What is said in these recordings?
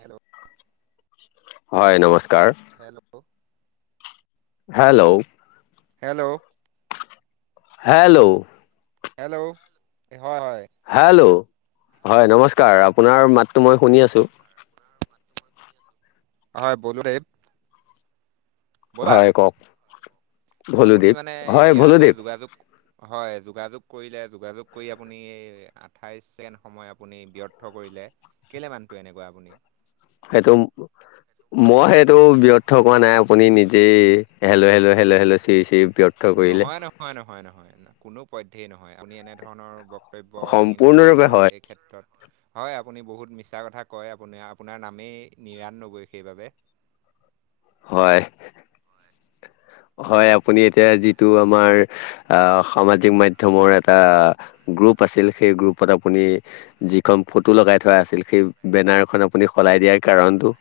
Hello হয় নমস্কাৰ। Hello hello hello hello hello হয় হয়। হেল্ল' হয় নমস্কাৰ আপোনাৰ মাতটো মই শুনি আছো। হয় ব'দো দেৱ। হয় কওক। আপুনি ভলুদীপ মানে হয় এতিয়লে ভলুদীপ যোগাযোগ হয় যোগাযোগ কৰিলে যোগাযোগ কৰি আপুনি আঠাইশ ছেকেণ্ড সময় আপুনি ব্যৰ্থ কৰিলে। কেলে মানটোো এনেকুৱা আপুনি সেইটো। মই সেইটো ব্যৰ্থ কৰাোৱা নাই আপুনি নিজেই হেলো-হেলো-হেলো-হেলো চিৰি-চিৰি নহয়-নহয়-নহয়-নহয় কোনো পধ্যয় নহয় আপুনি এনেধৰণৰ। কৰ্তব্য দাঙি নধৰিব সম্পূৰ্ণৰূপে হয় এই ক্ষেত্ৰত হয় আপুনি বহুত মিছা কথা কয় আপুনি আপোনাৰ নামেই নিৰাণ নবৈ সেইবাবে [unintelligible] হয়। [inaudible] হয় আপুনি এতিয়া যিটো আমাৰ, অ সামাজিক মাধ্যমৰ এটা গ্ৰপ গ্ৰুপ আছিল সেই গ্ৰুপত আপোনি যিখন ফটো লগাই থোৱা আছিল, সেই বেনাৰখন আপোনি সলাই দিয়া। সে কাৰণটো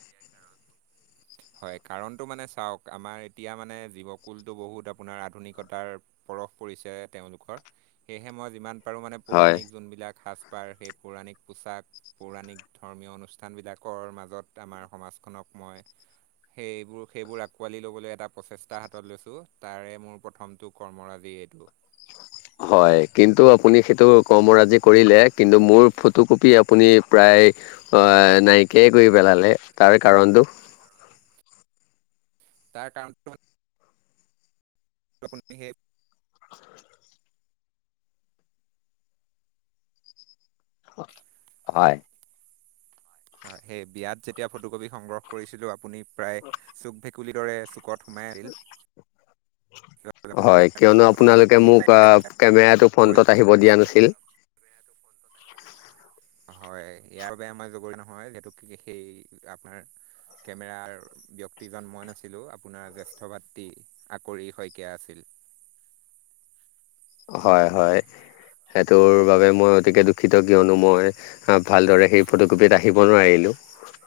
[inaudible] হয় কাৰণটো মানে চাওঁক, আমাৰ এতিয়া মানে জীৱকুলটো বহুত আপোনাৰ আধুনিকতাৰ বৰফ পৰিছে তেওঁলোকৰ, সেয়েহে মই যিমান পাৰোঁ মানে হয় পৌৰাণিক যোনবিলাক সাজ পাৰ সেই পৌৰাণিক পোচাক, পৌৰাণিক ধৰ্মীয়, অনুষ্ঠানবিলাকৰ মাজত আমাৰ সমাজখনক মই [inaudible] সেইবোৰ সেইবোৰ আঁকোৱালি ল'বলৈ এটা প্ৰচেষ্টা হাতত লৈছো, তাৰে মোৰ প্ৰথমটো কৰ্মৰাজি। [unintelligible] হয় কিন্তু আপোনি সেইটো কৰ্মৰাজি কৰিলে, কিন্তু মোৰ ফটোকপি আপোনি প্ৰায় নাইকিয়াই কৰি পেলালে, তাৰ কাৰণটো [inaudible] তাৰ কাৰণটো হল বিশেষ হয়। হয় সেই বিয়াত যেতিয়া ফটো কপি সংগ্ৰহ কৰিছিলোঁ, আপুনি প্ৰায় চুক ভেকুলীৰ দৰে চুকত সোমাই আছিল। হয় কিয়নো আপোনালোকে আপুনি মোক, পায় কেমেৰাটো ফ্ৰন্টত আহিব দিয়া নাছিল। হয় ইয়াৰ বাবে আমাক জগৰীয়া হয় সেইটোক সেই আমাৰ কেমেৰাৰ ব্যক্তিজন মই নাছিলোঁ আপোনাৰ জ্যেষ্ঠ ভাতৃ আকৰি শইকীয়া আছিল [unintelligible] হয় হয় সেইটোৰ বাবে মই অতিকে দুখিতঃ কিয়নো মই ভালদৰে সেই ফটোকপিত আহিব নোৱাৰিলোঁ [unintelligible]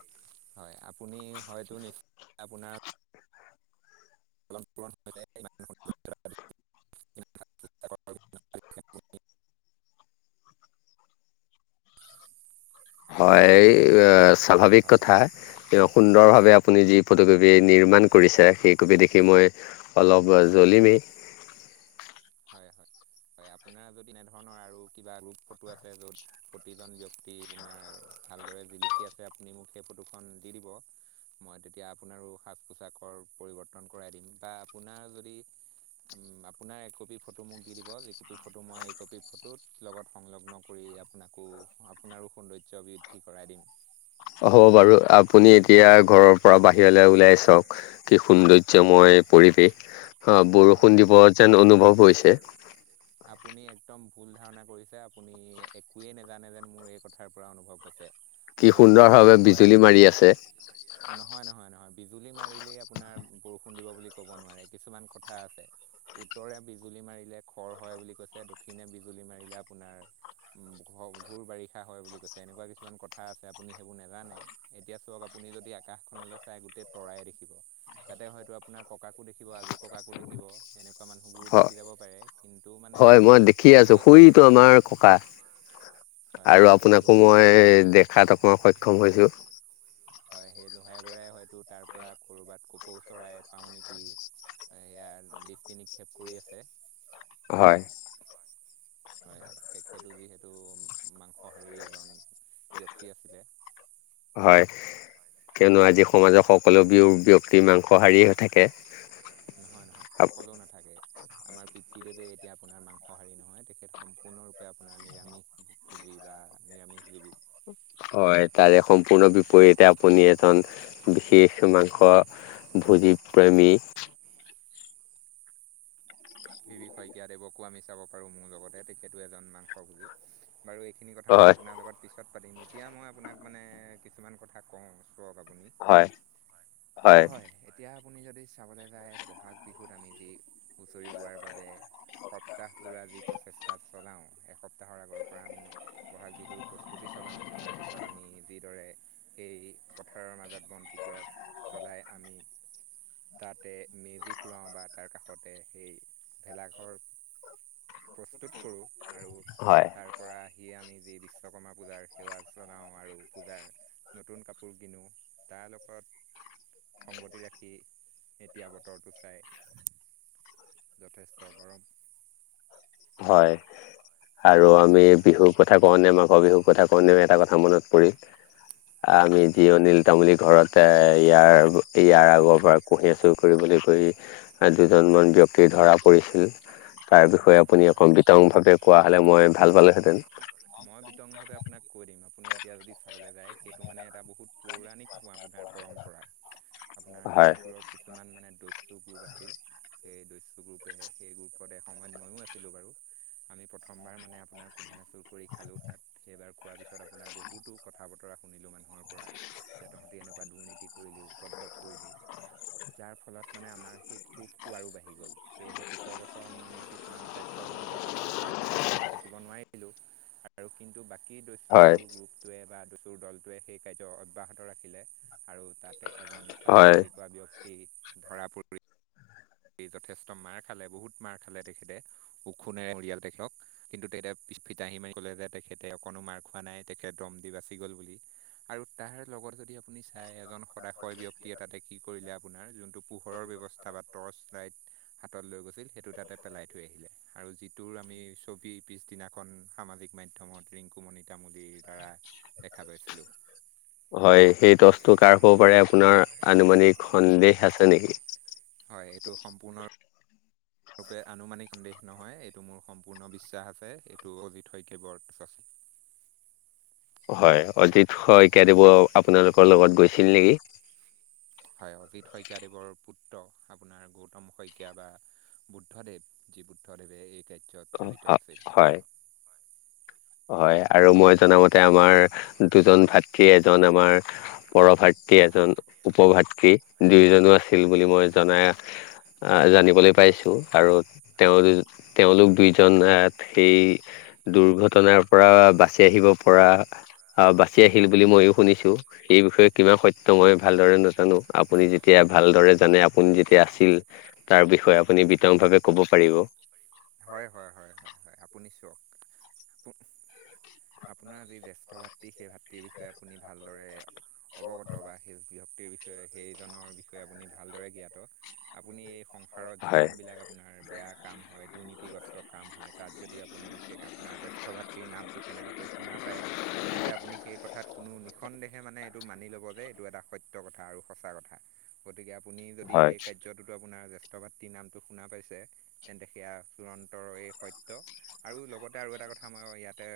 হয় আপুনি হয়তো নিশ্চয় আপোনাৰ [unintelligible] [unintelligible] হয় স্বাভাৱিক হয় কথা এ সুন্দৰভাৱে আপুনি যি ফটোকপি নিৰ্মাণ হয় হয় কৰিছে সেইকপি দেখি মই অলপ জলিমে হয় হয় হয় আপোনাৰ যদি এনেধৰণৰ আৰু কিবা গ্ৰুপ ফটো আছে যত প্ৰতিজন ব্যক্তি আপোনাৰ ভালদৰে জিলিকি আছে আপুনি মোক সেই ফটোখন দি দিব মই তেতিয়া আপোনাৰো সাজ পোছাকৰ পৰিৱৰ্তন কৰাই দিম বা আপোনাৰ যদি উম আপোনাৰ একপি ফটো মোক দি দিব যিকপি ফটো মই এইকপি ফটোত লগত সংলগ্ন কৰি আপোনাকো আপোনাৰ সৌন্দৰ্য বৃদ্ধি কৰাই দিম হ'ব বাৰু আপুনি এতিয়া ঘৰৰ পৰা বাহিৰলৈ উওলাই চওঁক কি সৌন্দৰ্যময় এ পৰিৱেশ হ হয়। বৰষুণ দিব যেন অনুভৱ হৈছে আপুনি একদম ভুল ধাৰণা কৰিছে আপুনি একোৱেই নেজানে যেন মোৰ এই কথাৰ পৰা অনুভৱ হৈছে কি আগৰ সুন্দৰ লোকসকলে ভাৱে কয় বিজুলী মাৰি আছে নহয় নহয় নহয় বিজুলী মাৰিলেই আপোনাৰ বৰষুণ দিব বুলি ক'ব নোৱাৰে কিছুমান কথা আছে। উত্তৰে বিজুলী মাৰিলে খৰ হয় বুলি কৈছে দক্ষিণে বিজুলী মাৰিলে আপোনাৰ উ ঘুৰ বাৰিষা হয় বুলি কৈছে এনেকুৱা কিছুমান কথা আছে আপুনি সেইবোৰ নেজানে এতিয়া চক আপুনি আপুনি যদি আকাশখননলৈ চাই গোতেই তৰাই দেখিব তাতে হয়তো আপোনাৰ ককাকো দেখিব আজ ককাকো দেখিব এনেকুৱ হয় হয় মই দেখি এই আছোঁ শুইটো আমাৰ ককা হয় আৰু হয় সেই আপোনাকো লোহাই মই বৰাই দেখাত অকই সক্ষম হৈছোঁ হয় সেই জোহাই বৰাই হয়তো তাৰ পৰা কৰ'বাত কপৌ চৰাই পাও নেকি? ইয়াৰ দৃষ্টি নিক্ষেপ কৰি আছে। হয়, হয়, তেখেতো যিহেতু মাংসহাৰী এজন ব্যক্তি আছিলে হয়, কিয়নো আজি সমাজৰ সকলো বিয়ো ব্যক্তি মাংসহাৰী হে থাকে। নহয় নহয় সকলো নাথাকে, আমাৰ পিতৃ দেৱে এতিয়া আপোনাৰ মাংসাৰী নহয় তেখেত সম্পূৰ্ণৰূপে আপোনাৰ নিৰামিষ। ল বা নিৰামিষ লিপি [unintelligible] হয় তাৰে সম্পূৰ্ণ বিপৰীতে আপুনি এজন বিশেষ মানস ভোজী প্ৰেমী। ভিবি শইকীয়া দেৱকো আমি চাব পাৰো মোৰ লগতে তেখেতো এজন মাংস ভুজি। বাৰু এইখিনি কথা মই হয় আপোনাৰ লগত পিছত পাতিম এতিয়া মই আপোনাক মানে কিছুমান কথা কওঁ। [unintelligible] হয় হয় হৈ এতিয়া আপুনি যদি চাবলৈ যায় ব'হাগ বিহুত আমি যি হুঁচৰি গোৱাৰ বাবে সপ্তাহ জোৰা যি প্ৰচেষ্টা চলাও এসপ্তাহৰ আগৰ পৰা আমি বহাগ বিহুৰ প্ৰস্তুতি চলাওঁ তাৰপিছত আমি যিদৰে সেই পথাৰৰ মাজত বন্তি গছ জ্বলাই আমি তাতে মেজি ফুৰাও বা তাৰ কাষতে সেই। ভেলাঘৰ প্ৰস্তুত কৰোঁ আৰু হয় তাৰ পৰা সি আমি যি বিশ্বকৰ্মা পূজাৰ সেৱা জনাওঁ আৰু পূজাৰ নতুন কাপোৰ কিনো তাৰ লগত সংগতি ৰাখি এতিয়া বতৰটো চাই যথেষ্ট গৰম। হয় আৰু হয় আমি বিহুৰ কথা কওঁ ন বিহুৰ কথা কণ এটা কথা মনত পৰিল হয় আমি জিৰণীল তামলী ঘৰত ইয়াৰ ইয়াৰ আগৰ পৰা কুঁহিয়া চুৰ কৰিবলৈ কৰি দুজন দুজন ব্যক্তি ধৰা পৰিছিল, তাৰ বিক্ষয় হয় আপুনি হয় হয় অকণ বিতং ভাৱে কোৱা হলে মই ভাল পালোহেঁতেন। মই বিতংভাৱে আপোনাক কৈ দিম আপুনি এতিয়া যদি চাবলৈ যায় সেইটো মানে এটা বহুত পৌৰাণিক পোৱা আপোনাৰ পৰম্পৰা আপোনাৰ হয় লক্ষিমপুৰৰ কিছুমান মানে দস্যু গ্ৰুপ আছিল সেই দস্যু গ্ৰুপে সেই গ্ৰুপত ওপৰতে সময়ত মইো আছিলো বাৰু। আমি প্ৰথমবাৰ মানে আপোনাৰ কুঁহিয়াৰ চুৰ কৰি খালো তাত সেইবাৰ খোৱাৰ পিছত আপোনাৰ বহুতো কথা বতৰা শুনিলো মানুহৰ পৰা যে তহঁতি এনেকুৱা দুৰ্নীতি কৰিলি উপদ্ৰৱ কৰিলি। যাৰ ফলত মানে আমাৰ সেই খোবটো আৰু বাঢ়ি গ'ল সেয়েহে পিছৰ বছৰ মোৰ কিছুমান স্বাস্থ্যজনিত কাৰৰ কাৰণত মই থাকিব নোৱাৰিলোঁ আৰু কিন্তু বাকী কি দচু হয় গ্ৰুপটোৱে বা দুচুৰ দলটোৱে সেই কাৰ্য অব্যোহত ৰাখিলে। আৰু তাতে এজন ফাটেম হয় বুলি কোৱা ব্যক্তি ধৰা পৰিল। এই যথেষ্ট মাৰ খালে বহুত মাৰ খালে তেখেতে ওখোনেৰে পৰিয়াল তেখেতক কিন্তু তেখেতে [unintelligible] আহি মাৰি ক'লে যে তেখেতে অকণো মাৰ খোৱা নাই তেখেত দম দি বাচি গ'ল বুলি। আৰু তাৰ লগত যদি আপুনি চাই এজন সদায়শয় ব্যক্তিয়ে ততে কি কৰিলে আপোনাৰ যোনটো পোহৰৰ ব্যৱস্থাাত লাইট হাতত লৈ গৈছিল সেইটো তাতে পেলাই থৈ আহিলে আৰু যিটোৰ আমি ছবি। পিছদিনাখন সামাজিক মাধ্যমত ৰিংকুমনিক। হয় সেই টচটো কাৰ হ'ব পাৰে আপোনাৰ আনুমানিক সন্দেহ আছে নেকি? [inaudible] ৰূপে আনুমানিক সন্দেহ নহয় এইটো মোৰ সম্পূৰ্ণ বিশ্বাস আছে এইটো অজিত শইকীয়া বৰ [inaudible] হয় অজিত শইকীয়াদেৱৰ আপোনালোকৰ লগত গৈছিল নেকি? হয় অজিত শইকীয়াদেৱৰ পুত্ৰ আপোনাৰ গৌতম শইকীয়া বা বুদ্ধদেৱ যি বুদ্ধদেৱে এই ক অ', হয় হয় আৰু মই জনামতে আমাৰ দুজন ভাতৃ এজন আমাৰ পৰভাতৃ এজন উপভাতৃ দুয়োজনো আছিল বুলি মই জনাই আহ জানিবলৈ পাইছো আৰু তেওঁ তেওঁলোক দুইজন সেই দুৰ্ঘটনাৰ পৰা বাচি আহিব পৰা অ' বাচি আহিল বুলি মইো শুনিছো এই বিষয়ে কিমান সত্য মই ভালদৰে নাজানো আপুনি যেতিয়া ভালদৰে জান আপোনী যেতিয়া অ', আছিল তাৰ বিষয়ে আপোনী বিতং ভাৱে কব পাৰিব হয় হয় হয় হয় হয় আপুনি চওক আপোনাৰ যি জ্যেষ্ঠভাতৃ সেই ভাতৃৰ বিষয়ে আপুনি ভালদৰে অৱগত বা তৃৰ বিষয়ে সেইজনৰ বিষয়ে আপুনি ভালদৰে জ্ঞাত আপুনি এই সংসাৰত হয় যিমান বিলাক আপোনাৰ বেয়া কাম হয় দুৰ্নীতি ক্ষতিগ্ৰস্ত কাম হয় তাত যদি আপোনী আপোনাৰ জ্যেষ্ঠ ভাতৃৰ নামটো কেনেবাকৈ শুনা পায় তেন্তে আপুনি সেই কথাত কোনো নিসন্দেহে মানে এইটো মানি ল'ব যে এইটো এটা সত্য কথা আৰু সঁচা কথা গতিকে আপুনি যদি হয় সেই কাৰ্যটোতো আপোনাৰ জ্যেষ্ঠ ভাতৃৰ নামটো শুনা পাইছে তেন্তে সেয়া চিৰন্তৰে সত্য আৰু লগতে আৰু এটা এটা কথা মই ইয়াতে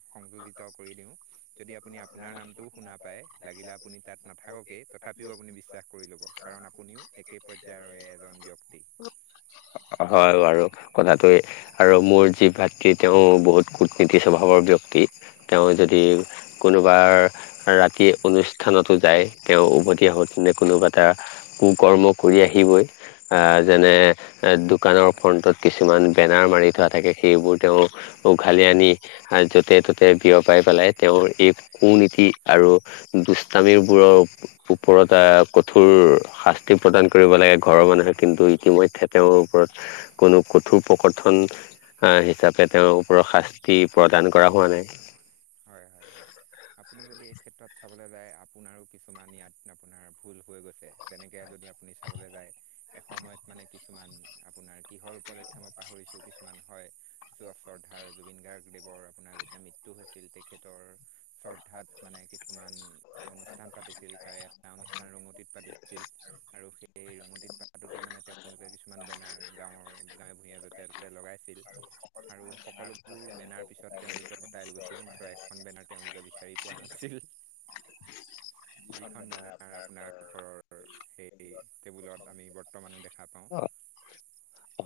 অ' সংযোজিত কৰি দিও যদি আপুনি আপোনাৰ নামটোও শুনা পায় লাগিলে আপুনি তাত নাথাককে তথাপিও আপুনি বিশ্বাস কৰি ল'ব কাৰণ আপুনিও একে পৰ্যায়ৰে এজন ব্যক্তি হয় বাৰু আৰু কথাটোৱে আৰু মোৰ যি ভাতৃ তেওঁ বহুত কূটনীতি স্বভাৱৰ ব্যক্তি তেওঁ যদি কোনোবা ৰাতি অনুষ্ঠানতো যায় তেওঁ উভতি আহোতেনে কোনোবা এটা কু কৰ্ম কৰি আহিবই যেনে দোকানৰ হয়। ফ্ৰন্টত কিছুমান বেনাৰ মাৰি থোৱা থাকে সেইবোৰ তেওঁ উঘালি আনি হয়। আৰু য'তে ত'তে বিয় পাই পেলাই তেওঁৰ এই কু নীতি আৰু দুষ্টামিৰবোৰৰ ওপৰত ৰত এটা কঠোৰ শাস্তি প্ৰদান কৰিব লাগে ঘৰৰ মানুহে কিন্তু ইতিমধ্যে তেওঁৰ ওপৰত কোনো কঠোৰ প্ৰকথন হিচাপে তেওঁৰ ওপৰত শাস্তি প্ৰদান কৰা হোৱা নাই হয় হয় হয় আপুনি এই ক্ষেত্ৰত চাবলৈ যায় আপোনাৰো কিছুমান ইয়াত আপোনাৰ ভুল হৈ গৈছে যেনেকে যদি আপুনি চাবলৈ যায় এসময়ত মানে কিছুমান আপোনাৰ কিহৰ উপলক্ষে মই পাহৰিছো কিছুমান হয় যোৱা শ্ৰদ্ধাৰ জুবিন গাৰ্গদেৱৰ আপোনাৰ যেতিয়া মৃত্যু হৈছিল তেখেতৰ শ্ৰদ্ধাত মানে কিছুমান অনুষ্ঠান পাতিছিল তাৰে এটা অনুষ্ঠান ৰঙতিত পাতিছিল আৰু সেই সেই ৰঙতিত পাহাটোতে মানে তেওঁলোকে কিছুমান বেনাৰ গাঁৱৰ গাঁৱে ভূঞা যতে ত'তে লগাইছিল আৰু সকলোবোৰ বেনাৰ পিছত তেওঁলোকে সচাই গৈছিল মাত্ৰ এখন বেনাৰ তেওঁলোকে বিচাৰি পোৱা নাছিল যিখন বেনাৰ আপোনাৰ ঘৰৰ সেই টেবুলত আমি বৰ্তমানো দেখা পাওঁ [unintelligible]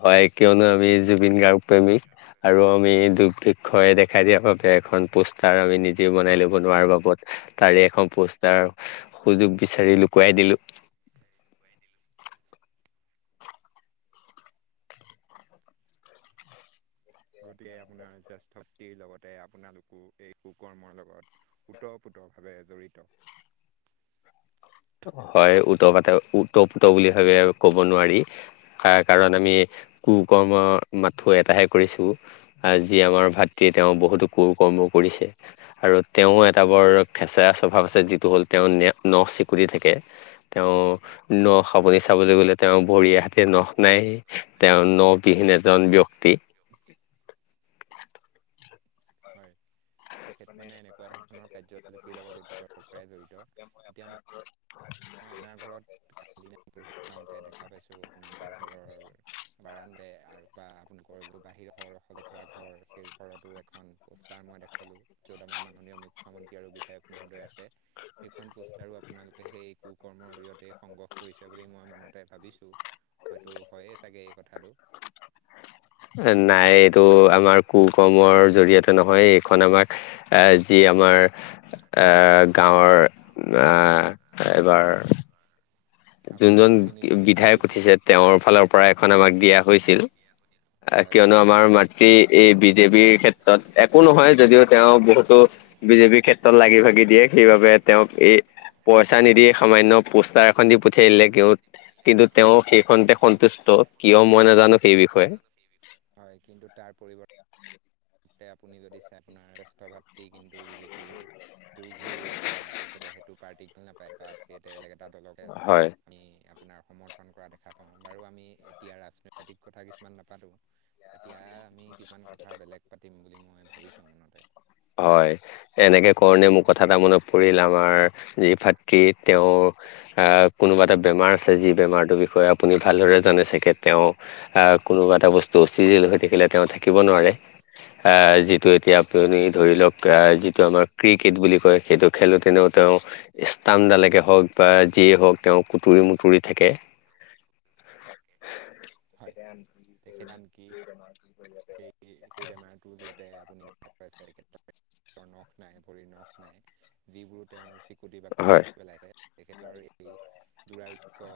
হয় কিয়নো আমি জুবিন গাৰ্গ প্ৰেমিক আৰু আমি দুৰ্ভৃক্ষই দেখাই দিয়া বাবে এখন পোষ্টাৰ আমি নিজে বনাই লব নোৱাৰা বাবে তাৰে এখন পষ্টাৰ সুযোগ বিচাৰি লুকুৱাই দিলো গতিকে আপোনাৰ জ্যেষ্ঠ ভাতৃৰ লগতে আপোনালোকো এই কুকৰ্মৰ লগত উত্তৰ ভাৱে জড়িত হয় ওত পাতে ওতপুত বুলি ভাবে কব নোৱাৰি কাৰ কাৰণ আমি কু কৰ্ম মাথো এটাহে কৰিছোঁ যি আমাৰ হয় ভাতৃ। তেওঁ বহুতো কু কৰ্ম কৰিছে আৰু হয় তেওঁ এটা বৰ খেঁচৰা স্বভাৱ আছে যিটো হ'ল তেওঁ। নেপ ন চিপ। কুট থাকে তেওঁ হয় নখ আপুনি চাবলৈ গ'লে তেওঁ ভৰি হাতে নখ নাই। তেওঁ নবিহীন এজন ব্যক্তি। [unintelligible] হয় তেখেত মানে এনেকুৱা ধৰণৰ কাৰ্যলিপিৰ লগত অতীতৰ পৰাই জড়িত। আ এতিয়া মই [unintelligible] মই আপোনাৰ ঘৰত ক পহিত গাওঁতে দেখা পাইছোঁ আপোনালোকৰ ঘৰৰ কাৰ আৰু বা আপোনালোকৰ। বাহিৰৰ সলোই থোৱা ঘৰ সেই ঘৰতো এখন পোষ্টাৰ মই দেখালোঁ। যত আমাৰ মানন মুখ্যমন্ত্ৰী আৰু বিধায়ক মহোদয় আছে সেইখন পোষ্টাৰো আপোনালোকে এক কৰ জৰিয়তে সংগ্ৰহ কৰিছে বুলি মই মনতে ভাবিছো। হয়তটো হয়ে চাগে এই কথাটো। নাই এইটো আমাৰ কু কমৰ জৰিয়তে নহয় এইখন আমাৰ যি আমাৰ এ গাঁওৰ এ এইবাৰ আপোনাৰ যোনজন প্ৰতিনিধিত্ব বিধায়ক কৰিছিল উঠিছে তেওঁৰ ফালৰ পৰা এখন আমাক দিয়া হৈছিল। হয় কিয়নো হয় আমাৰ মাতৃ এই বিজেপিৰ ক্ষেত্ৰত একো নহয় যদিও তেওঁ বহুতো বিজেপিৰ ক্ষেত্ৰত লাগি ভাগি দিয়ে সেইবাবে তেওঁক। এই পইচা নিদিয়ে সামান্য পোষ্টাৰ এখন দি প উঠিলে ক কিন্তু তেওঁ সেইখনতে সন্তুষ্ট কিয় মই নাজানো সেই বিষয়ে। হয় কিন্তু তাৰ পৰিৱৰ্তন। সে আপুনি যদি চাই আপোনাৰ জ্যেষ্ঠ ভাতৃ কিন্তু বিজেপিৰ দূৰঘূৰ আপোনাৰ। তেখেতে সেইটো পাৰ্টিক ভ নাপায় তাত তেতে বেলেগ এটা দলকে আছে হয়। আমি। আপোনাৰ সমৰ্থন কৰা দেখা পাওঁ বাৰু আমি এতিয়া ৰাজনৈতিক কথা কিছুমান নাপাতো। এতিয়া আমি কিছুমান কথা বেলেগ পাতিম বুলি মই ভাবিছো মনতে হয় এনেকে কাৰণে মোৰ কথা এটা মনত পৰিল আমাৰ যি ভাতৃ তেওঁৰ। অ কোনোবা এটা বেমাৰ যদি বেমাৰ টো বিষয়ে যি বেমাৰ টোৰ বিষয়ে ভাল দৰে জানে সাগে তেও এ। কোনোবা এটা বস্তু অস্থিজীল হৈ থাকিলে তেওঁ থাকিব নোৱাৰে যিটো এতিয়া হয় প। হয় যিটো আমাৰ ক্ৰিকেট বুলি কয় সেইটো খেলোঁতেনেও তেওঁ ষ্টাম্পডালেকে হওক বা। যিয়েই হওক তেওঁ কুটুৰি-মুটুৰি থাকে। [unintelligible] [inaudible] তেখেতন কি সেই সেই বেমাৰটো যাতে আপুনি দেখা তেখ। নখ নাই ভৰি নখ নাই যিবোৰো তেওঁ। গুট বা হয় বিশেষ পেলাই থে তেখেতৰ এই দুৰাৰোগ্য।